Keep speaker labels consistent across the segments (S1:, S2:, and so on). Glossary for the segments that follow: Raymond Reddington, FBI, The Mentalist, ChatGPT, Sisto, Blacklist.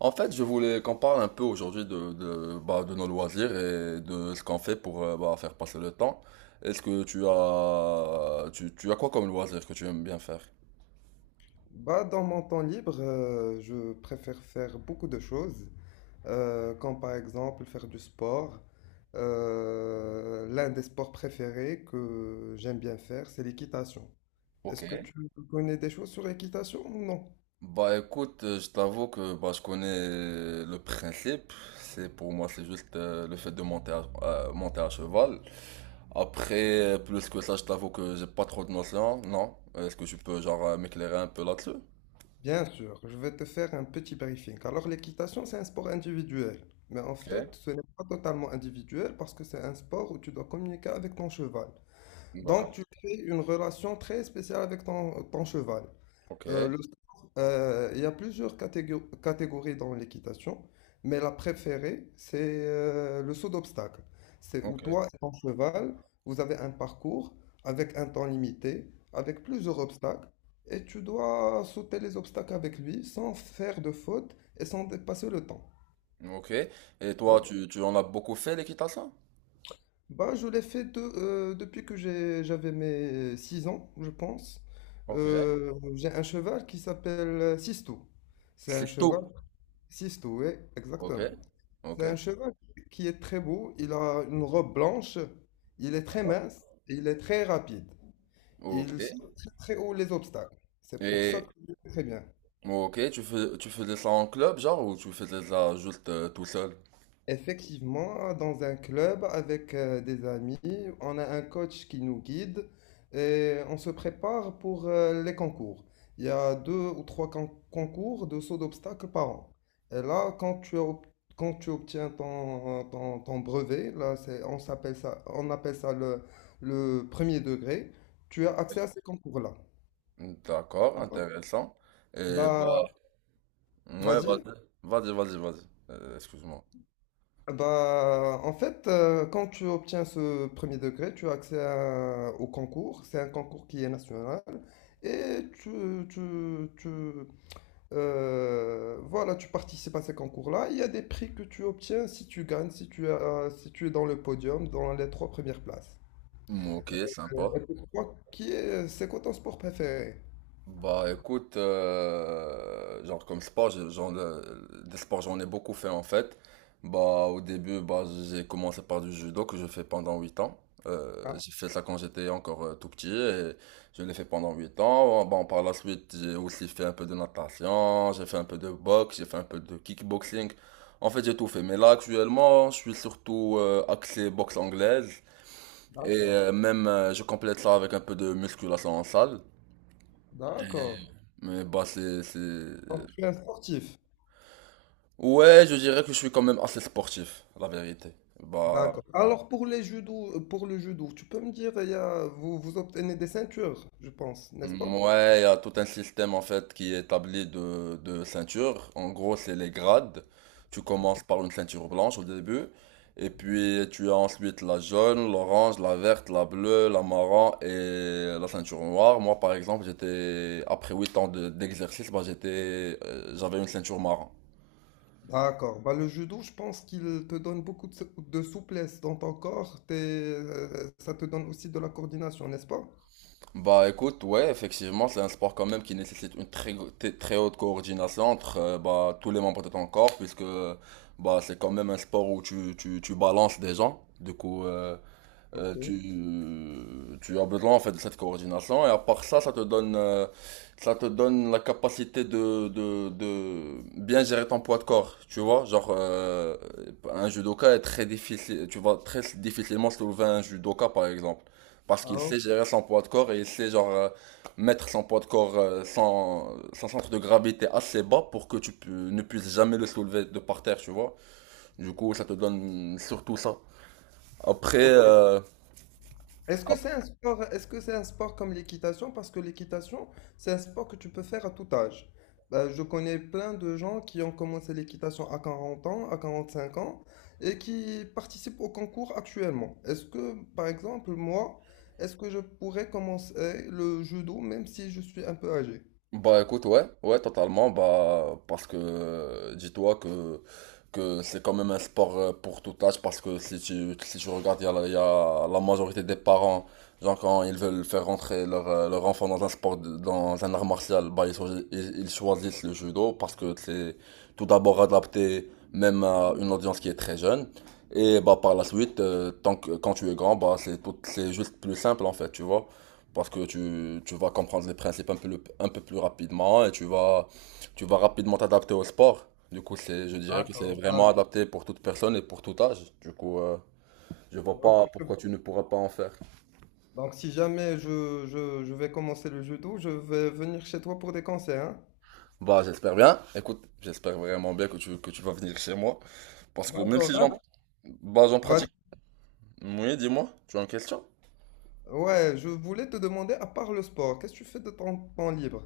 S1: En fait, je voulais qu'on parle un peu aujourd'hui de nos loisirs et de ce qu'on fait pour faire passer le temps. Est-ce que tu as quoi comme loisir que tu aimes bien faire?
S2: Bah, dans mon temps libre, je préfère faire beaucoup de choses, comme par exemple faire du sport. L'un des sports préférés que j'aime bien faire, c'est l'équitation.
S1: Ok.
S2: Est-ce que tu connais des choses sur l'équitation ou non?
S1: Bah écoute, je t'avoue que je connais le principe. C'est pour moi, c'est juste le fait de monter à cheval. Après, plus que ça, je t'avoue que j'ai pas trop de notions. Non. Est-ce que tu peux m'éclairer un peu là-dessus?
S2: Bien sûr, je vais te faire un petit briefing. Alors, l'équitation, c'est un sport individuel. Mais en
S1: Ok.
S2: fait, ce n'est pas totalement individuel parce que c'est un sport où tu dois communiquer avec ton cheval. Donc, tu
S1: D'accord.
S2: crées une relation très spéciale avec ton cheval.
S1: Ok,
S2: Le sport, il y a plusieurs catégories dans l'équitation, mais la préférée, c'est le saut d'obstacle. C'est où
S1: ok.
S2: toi et ton cheval, vous avez un parcours avec un temps limité, avec plusieurs obstacles, et tu dois sauter les obstacles avec lui sans faire de faute et sans dépasser le temps.
S1: Ok. Et toi,
S2: D'accord.
S1: tu en as beaucoup fait l'équitation?
S2: Bah, je l'ai fait depuis que j'avais mes 6 ans, je pense.
S1: Ok.
S2: J'ai un cheval qui s'appelle Sisto. C'est un
S1: C'est
S2: cheval
S1: tout.
S2: Sisto, oui,
S1: Ok.
S2: exactement.
S1: Ok.
S2: C'est un cheval qui est très beau, il a une robe blanche, il est très
S1: D'accord.
S2: mince et il est très rapide.
S1: Ok.
S2: Il saute très très haut les obstacles. C'est pour ça
S1: Et
S2: que je le fais très bien.
S1: ok, tu faisais ça en club, genre, ou tu faisais ça juste tout seul?
S2: Effectivement, dans un club avec des amis, on a un coach qui nous guide et on se prépare pour les concours. Il y a deux ou trois concours de saut d'obstacles par an. Et là, quand tu obtiens ton brevet, là, c'est, on s'appelle ça, on appelle ça le premier degré, tu as
S1: Ok.
S2: accès à ces concours-là.
S1: D'accord, intéressant. Et bah,
S2: Bah,
S1: ouais,
S2: vas-y.
S1: vas-y. Excuse-moi.
S2: Ah, bah, en fait, quand tu obtiens ce premier degré, tu as accès au concours. C'est un concours qui est national. Et voilà, tu participes à ces concours-là. Il y a des prix que tu obtiens si tu gagnes, si tu as, si tu es dans le podium, dans les trois premières places.
S1: Mm, ok, sympa.
S2: Et pour toi, c'est quoi ton sport préféré?
S1: Bah écoute, genre comme sport, j'ai- genre le- des sports j'en ai beaucoup fait en fait. Bah au début, bah j'ai commencé par du judo que je fais pendant 8 ans.
S2: Ah,
S1: J'ai fait ça quand j'étais encore tout petit et je l'ai fait pendant 8 ans. Bon, par la suite, j'ai aussi fait un peu de natation, j'ai fait un peu de boxe, j'ai fait un peu de kickboxing. En fait, j'ai tout fait. Mais là actuellement, je suis surtout axé boxe anglaise et
S2: d'accord.
S1: même je complète ça avec un peu de musculation en salle.
S2: D'accord.
S1: Mais bah c'est...
S2: Donc, tu es un sportif.
S1: Ouais, je dirais que je suis quand même assez sportif, la vérité. Bah,
S2: D'accord. Alors pour le judo, tu peux me dire, vous, vous obtenez des ceintures, je pense, n'est-ce pas?
S1: mm, ouais, il y a tout un système en fait qui est établi de ceintures. En gros, c'est les grades. Tu commences par une ceinture blanche au début, et puis tu as ensuite la jaune, l'orange, la verte, la bleue, la marron et la ceinture noire. Moi, par exemple, après 8 ans d'exercice, bah, j'avais une ceinture marron.
S2: D'accord. Bah, le judo, je pense qu'il te donne beaucoup de, de souplesse dans ton corps. Ça te donne aussi de la coordination, n'est-ce pas?
S1: Bah écoute, ouais, effectivement, c'est un sport quand même qui nécessite une très haute coordination entre tous les membres de ton corps, puisque bah, c'est quand même un sport où tu balances des gens. Euh, tu,
S2: Ok.
S1: tu as besoin en fait de cette coordination et à part ça, ça te donne la capacité de, de bien gérer ton poids de corps. Tu vois, un judoka est très difficile, tu vas très difficilement soulever un judoka par exemple, parce qu'il
S2: Ah,
S1: sait gérer son poids de corps et il sait mettre son poids de corps, son centre de gravité assez bas pour que ne puisses jamais le soulever de par terre, tu vois. Du coup, ça te donne surtout ça. Après,
S2: ok. Est-ce que c'est un sport, est-ce que c'est un sport comme l'équitation? Parce que l'équitation, c'est un sport que tu peux faire à tout âge. Bah, je connais plein de gens qui ont commencé l'équitation à 40 ans, à 45 ans, et qui participent au concours actuellement. Est-ce que, par exemple, moi, est-ce que je pourrais commencer le judo même si je suis un peu âgé?
S1: bah écoute, ouais, ouais, totalement, bah parce que dis-toi que c'est quand même un sport pour tout âge, parce que si tu, si tu regardes, il y a la majorité des parents, genre quand ils veulent faire rentrer leur enfant dans un sport, dans un art martial, bah ils choisissent le judo, parce que c'est tout d'abord adapté même à une audience qui est très jeune, et bah par la suite, quand tu es grand, c'est juste plus simple en fait, tu vois. Parce que tu vas comprendre les principes un peu, un peu plus rapidement et tu vas rapidement t'adapter au sport. Du coup, je dirais que c'est
S2: D'accord,
S1: vraiment
S2: voilà.
S1: adapté pour toute personne et pour tout âge. Du coup, je vois
S2: Ok,
S1: pas
S2: je vois.
S1: pourquoi tu ne pourrais pas en faire.
S2: Donc, si jamais je vais commencer le judo, je vais venir chez toi pour des conseils, hein?
S1: Bah, j'espère bien. Écoute, j'espère vraiment bien que que tu vas venir chez moi. Parce que même si
S2: D'accord,
S1: j'en,
S2: hein.
S1: bah, j'en pratique.
S2: Vas-y.
S1: Oui, dis-moi, tu as une question?
S2: Ouais, je voulais te demander, à part le sport, qu'est-ce que tu fais de ton temps libre?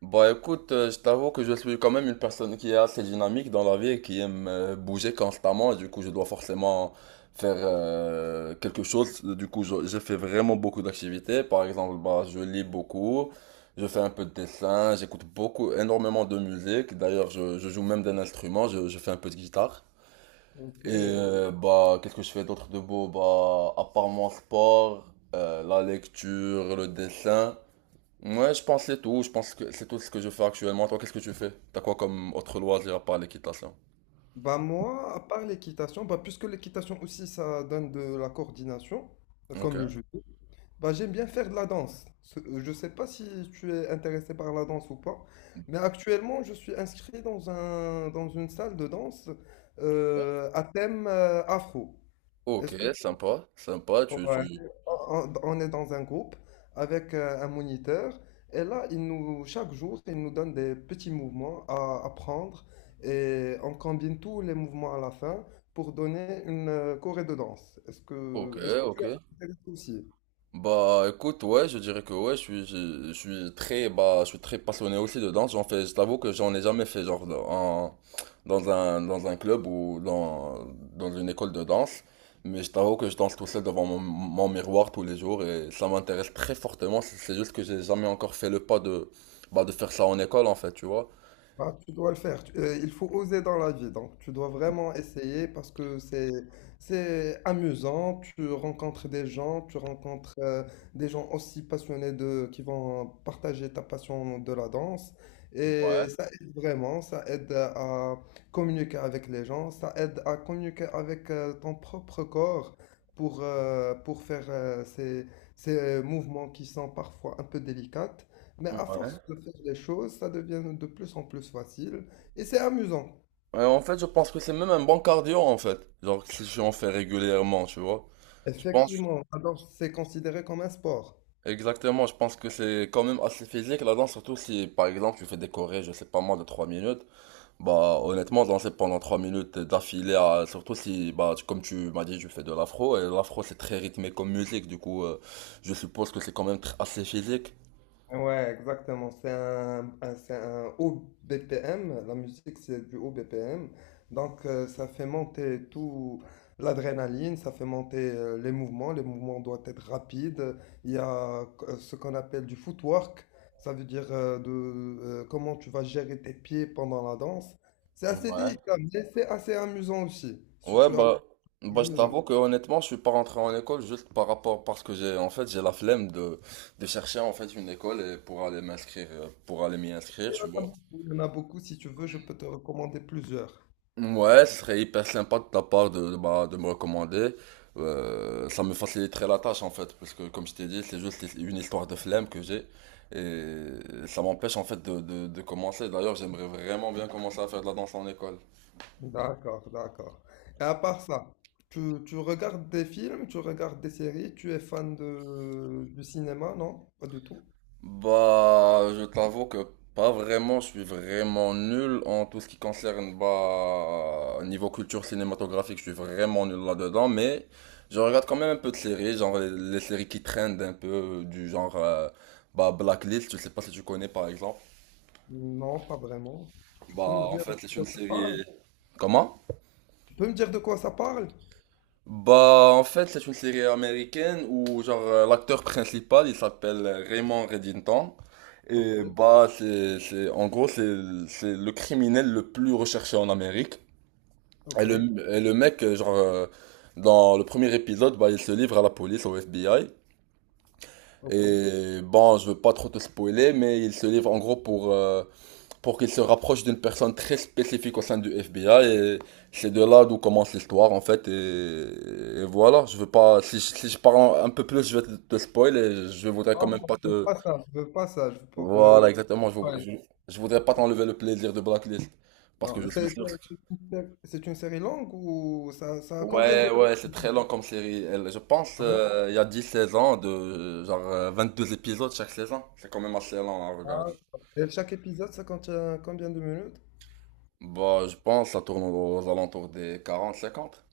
S1: Bah écoute, je t'avoue que je suis quand même une personne qui est assez dynamique dans la vie et qui aime bouger constamment. Et du coup, je dois forcément faire quelque chose. Du coup, je fais vraiment beaucoup d'activités. Par exemple, bah, je lis beaucoup, je fais un peu de dessin, j'écoute beaucoup, énormément de musique. D'ailleurs, je joue même d'un instrument, je fais un peu de guitare.
S2: Ok.
S1: Et bah, qu'est-ce que je fais d'autre de beau? Bah, à part mon sport, la lecture, le dessin. Ouais, je pense c'est tout. Je pense que c'est tout ce que je fais actuellement. Toi, qu'est-ce que tu fais? T'as quoi comme autre loisir à part l'équitation?
S2: Bah moi, à part l'équitation, bah puisque l'équitation aussi ça donne de la coordination,
S1: Ok.
S2: comme le judo, bah j'aime bien faire de la danse. Je sais pas si tu es intéressé par la danse ou pas, mais actuellement je suis inscrit dans un dans une salle de danse à thème afro.
S1: Ok,
S2: Est-ce que
S1: sympa, sympa. Tu...
S2: Ouais. On est dans un groupe avec un moniteur et là, il nous, chaque jour, il nous donne des petits mouvements à apprendre et on combine tous les mouvements à la fin pour donner une choré de danse.
S1: Ok,
S2: Est-ce que
S1: ok.
S2: tu as aussi?
S1: Bah écoute ouais je dirais que ouais je suis très je suis très passionné aussi de danse j'en fais je t'avoue que j'en ai jamais fait dans un club ou dans dans une école de danse mais je t'avoue que je danse tout seul devant mon miroir tous les jours et ça m'intéresse très fortement c'est juste que j'ai jamais encore fait le pas de bah de faire ça en école en fait tu vois
S2: Bah, tu dois le faire. Il faut oser dans la vie. Donc, tu dois vraiment essayer parce que c'est amusant. Tu rencontres des gens, tu rencontres des gens aussi passionnés de qui vont partager ta passion de la danse. Et
S1: ouais
S2: ça aide vraiment. Ça aide à à communiquer avec les gens. Ça aide à communiquer avec ton propre corps pour faire ces mouvements qui sont parfois un peu délicats. Mais à
S1: ouais.
S2: force de faire les choses, ça devient de plus en plus facile et c'est amusant.
S1: Ouais, en fait je pense que c'est même un bon cardio en fait genre si j'en fais régulièrement tu vois je pense.
S2: Effectivement, alors c'est considéré comme un sport.
S1: Exactement, je pense que c'est quand même assez physique la danse, surtout si par exemple tu fais des chorés, je sais pas moi, de 3 minutes. Bah honnêtement, danser pendant 3 minutes d'affilée, surtout si, comme tu m'as dit, je fais de l'afro, et l'afro c'est très rythmé comme musique, du coup je suppose que c'est quand même assez physique.
S2: Ouais, exactement. C'est un haut BPM. La musique, c'est du haut BPM. Donc, ça fait monter tout l'adrénaline, ça fait monter les mouvements. Les mouvements doivent être rapides. Il y a ce qu'on appelle du footwork. Ça veut dire comment tu vas gérer tes pieds pendant la danse. C'est assez
S1: Ouais.
S2: délicat, mais c'est assez amusant aussi. Si
S1: Ouais,
S2: tu apprends,
S1: bah,
S2: c'est
S1: bah je
S2: amusant.
S1: t'avoue que honnêtement, je suis pas rentré en école juste par rapport, parce que j'ai en fait j'ai la flemme de chercher en fait une école et pour aller m'y inscrire,
S2: Il y en
S1: tu
S2: a
S1: vois.
S2: beaucoup, il y en a beaucoup. Si tu veux, je peux te recommander plusieurs.
S1: Ouais, ce serait hyper sympa de ta part de me recommander. Ça me faciliterait la tâche en fait, parce que comme je t'ai dit, c'est juste une histoire de flemme que j'ai. Et ça m'empêche en fait de commencer. D'ailleurs, j'aimerais vraiment bien commencer à faire de la danse en école.
S2: D'accord, d'accord. Et à part ça, tu regardes des films, tu regardes des séries, tu es fan de, du cinéma, non? Pas du tout?
S1: Bah, je t'avoue que pas vraiment, je suis vraiment nul en tout ce qui concerne, bah, niveau culture cinématographique, je suis vraiment nul là-dedans, mais je regarde quand même un peu de séries, genre les séries qui traînent un peu, euh, du genre, euh, bah, Blacklist, je sais pas si tu connais par exemple.
S2: Non, pas vraiment. Tu peux me
S1: Bah, en
S2: dire de
S1: fait, c'est une
S2: quoi ça
S1: série.
S2: parle?
S1: Comment?
S2: Tu peux me dire de quoi ça parle?
S1: Bah, en fait, c'est une série américaine où, l'acteur principal, il s'appelle Raymond Reddington.
S2: Ok,
S1: Et bah, en gros, c'est le criminel le plus recherché en Amérique. Et
S2: ok,
S1: le, et le mec, dans le premier épisode, bah, il se livre à la police, au FBI.
S2: ok.
S1: Et bon, je veux pas trop te spoiler, mais il se livre en gros pour qu'il se rapproche d'une personne très spécifique au sein du FBI et c'est de là d'où commence l'histoire en fait et voilà je veux pas si je parle un peu plus je vais te spoil et je voudrais quand
S2: Ah non,
S1: même pas
S2: je veux
S1: te
S2: pas ça, je veux pas ça, je veux
S1: voilà exactement
S2: pas. Ouais.
S1: je voudrais pas t'enlever le plaisir de Blacklist parce que
S2: Non,
S1: je suis
S2: c'est c'est-
S1: sûr
S2: c'est une sé- c'est une série longue ou ça a combien de...
S1: ouais c'est très long comme série je pense
S2: Ah bon?
S1: il y a dix 16 ans de deux épisodes chaque saison c'est quand même assez long à regarder.
S2: Ah, Et chaque épisode, ça contient combien de minutes?
S1: Bah je pense que ça tourne aux alentours des 40 50.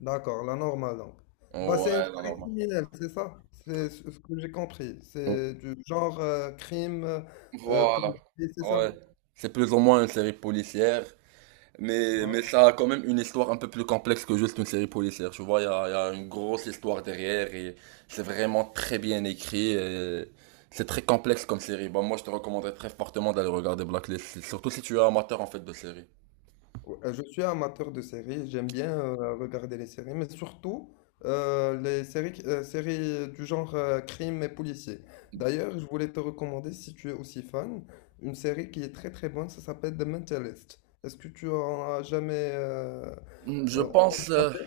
S2: D'accord, la normale donc. Bah, c'est une
S1: Ouais non,
S2: série
S1: normal.
S2: criminelle, c'est ça? C'est ce que j'ai compris. C'est du genre crime
S1: Voilà.
S2: policier, c'est ça?
S1: Ouais. C'est plus ou moins une série policière, mais
S2: Voilà.
S1: ça a quand même une histoire un peu plus complexe que juste une série policière. Tu vois, il y a une grosse histoire derrière et c'est vraiment très bien écrit. Et c'est très complexe comme série. Bah, moi, je te recommanderais très fortement d'aller regarder Blacklist, surtout si tu es amateur en fait de série.
S2: Ouais, je suis amateur de séries, j'aime bien regarder les séries, mais surtout les séries, séries du genre crime et policier. D'ailleurs, je voulais te recommander, si tu es aussi fan, une série qui est très très bonne, ça s'appelle The Mentalist. Est-ce que tu en as jamais
S1: Hmm, Je
S2: entendu
S1: pense, euh,
S2: parler?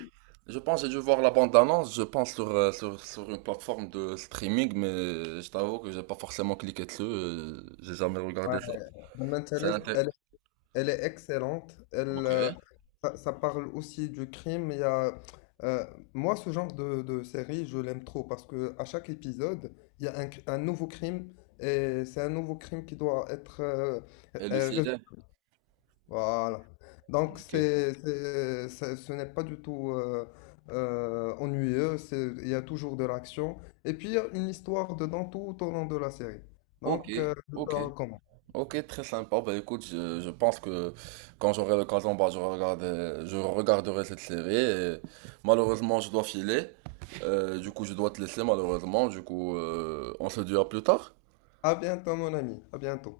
S1: je pense, j'ai dû voir la bande-annonce, je pense sur une plateforme de streaming, mais je t'avoue que j'ai pas forcément cliqué dessus, j'ai jamais regardé
S2: Ouais,
S1: ça.
S2: The
S1: C'est
S2: Mentalist.
S1: inté-
S2: Elle est excellente. Elle,
S1: Ok.
S2: ça, ça parle aussi du crime. Il y a, euh, moi, ce genre de série, je l'aime trop parce que à chaque épisode, il y a un nouveau crime et c'est un nouveau crime qui doit être
S1: Et le
S2: résolu.
S1: célèbre,
S2: Voilà. Donc,
S1: ok.
S2: c'est- ce n'est pas du tout ennuyeux. Il y a toujours de l'action. Et puis, il y a une histoire dedans tout au long de la série.
S1: Ok,
S2: Donc, je te
S1: ok,
S2: la recommande.
S1: ok, très sympa. Bah écoute, je pense que quand j'aurai l'occasion, bah, je regarderai cette série. Et malheureusement, je dois filer. Du coup, je dois te laisser, malheureusement. Du coup, on se dit à plus tard.
S2: À bientôt, mon ami. À bientôt.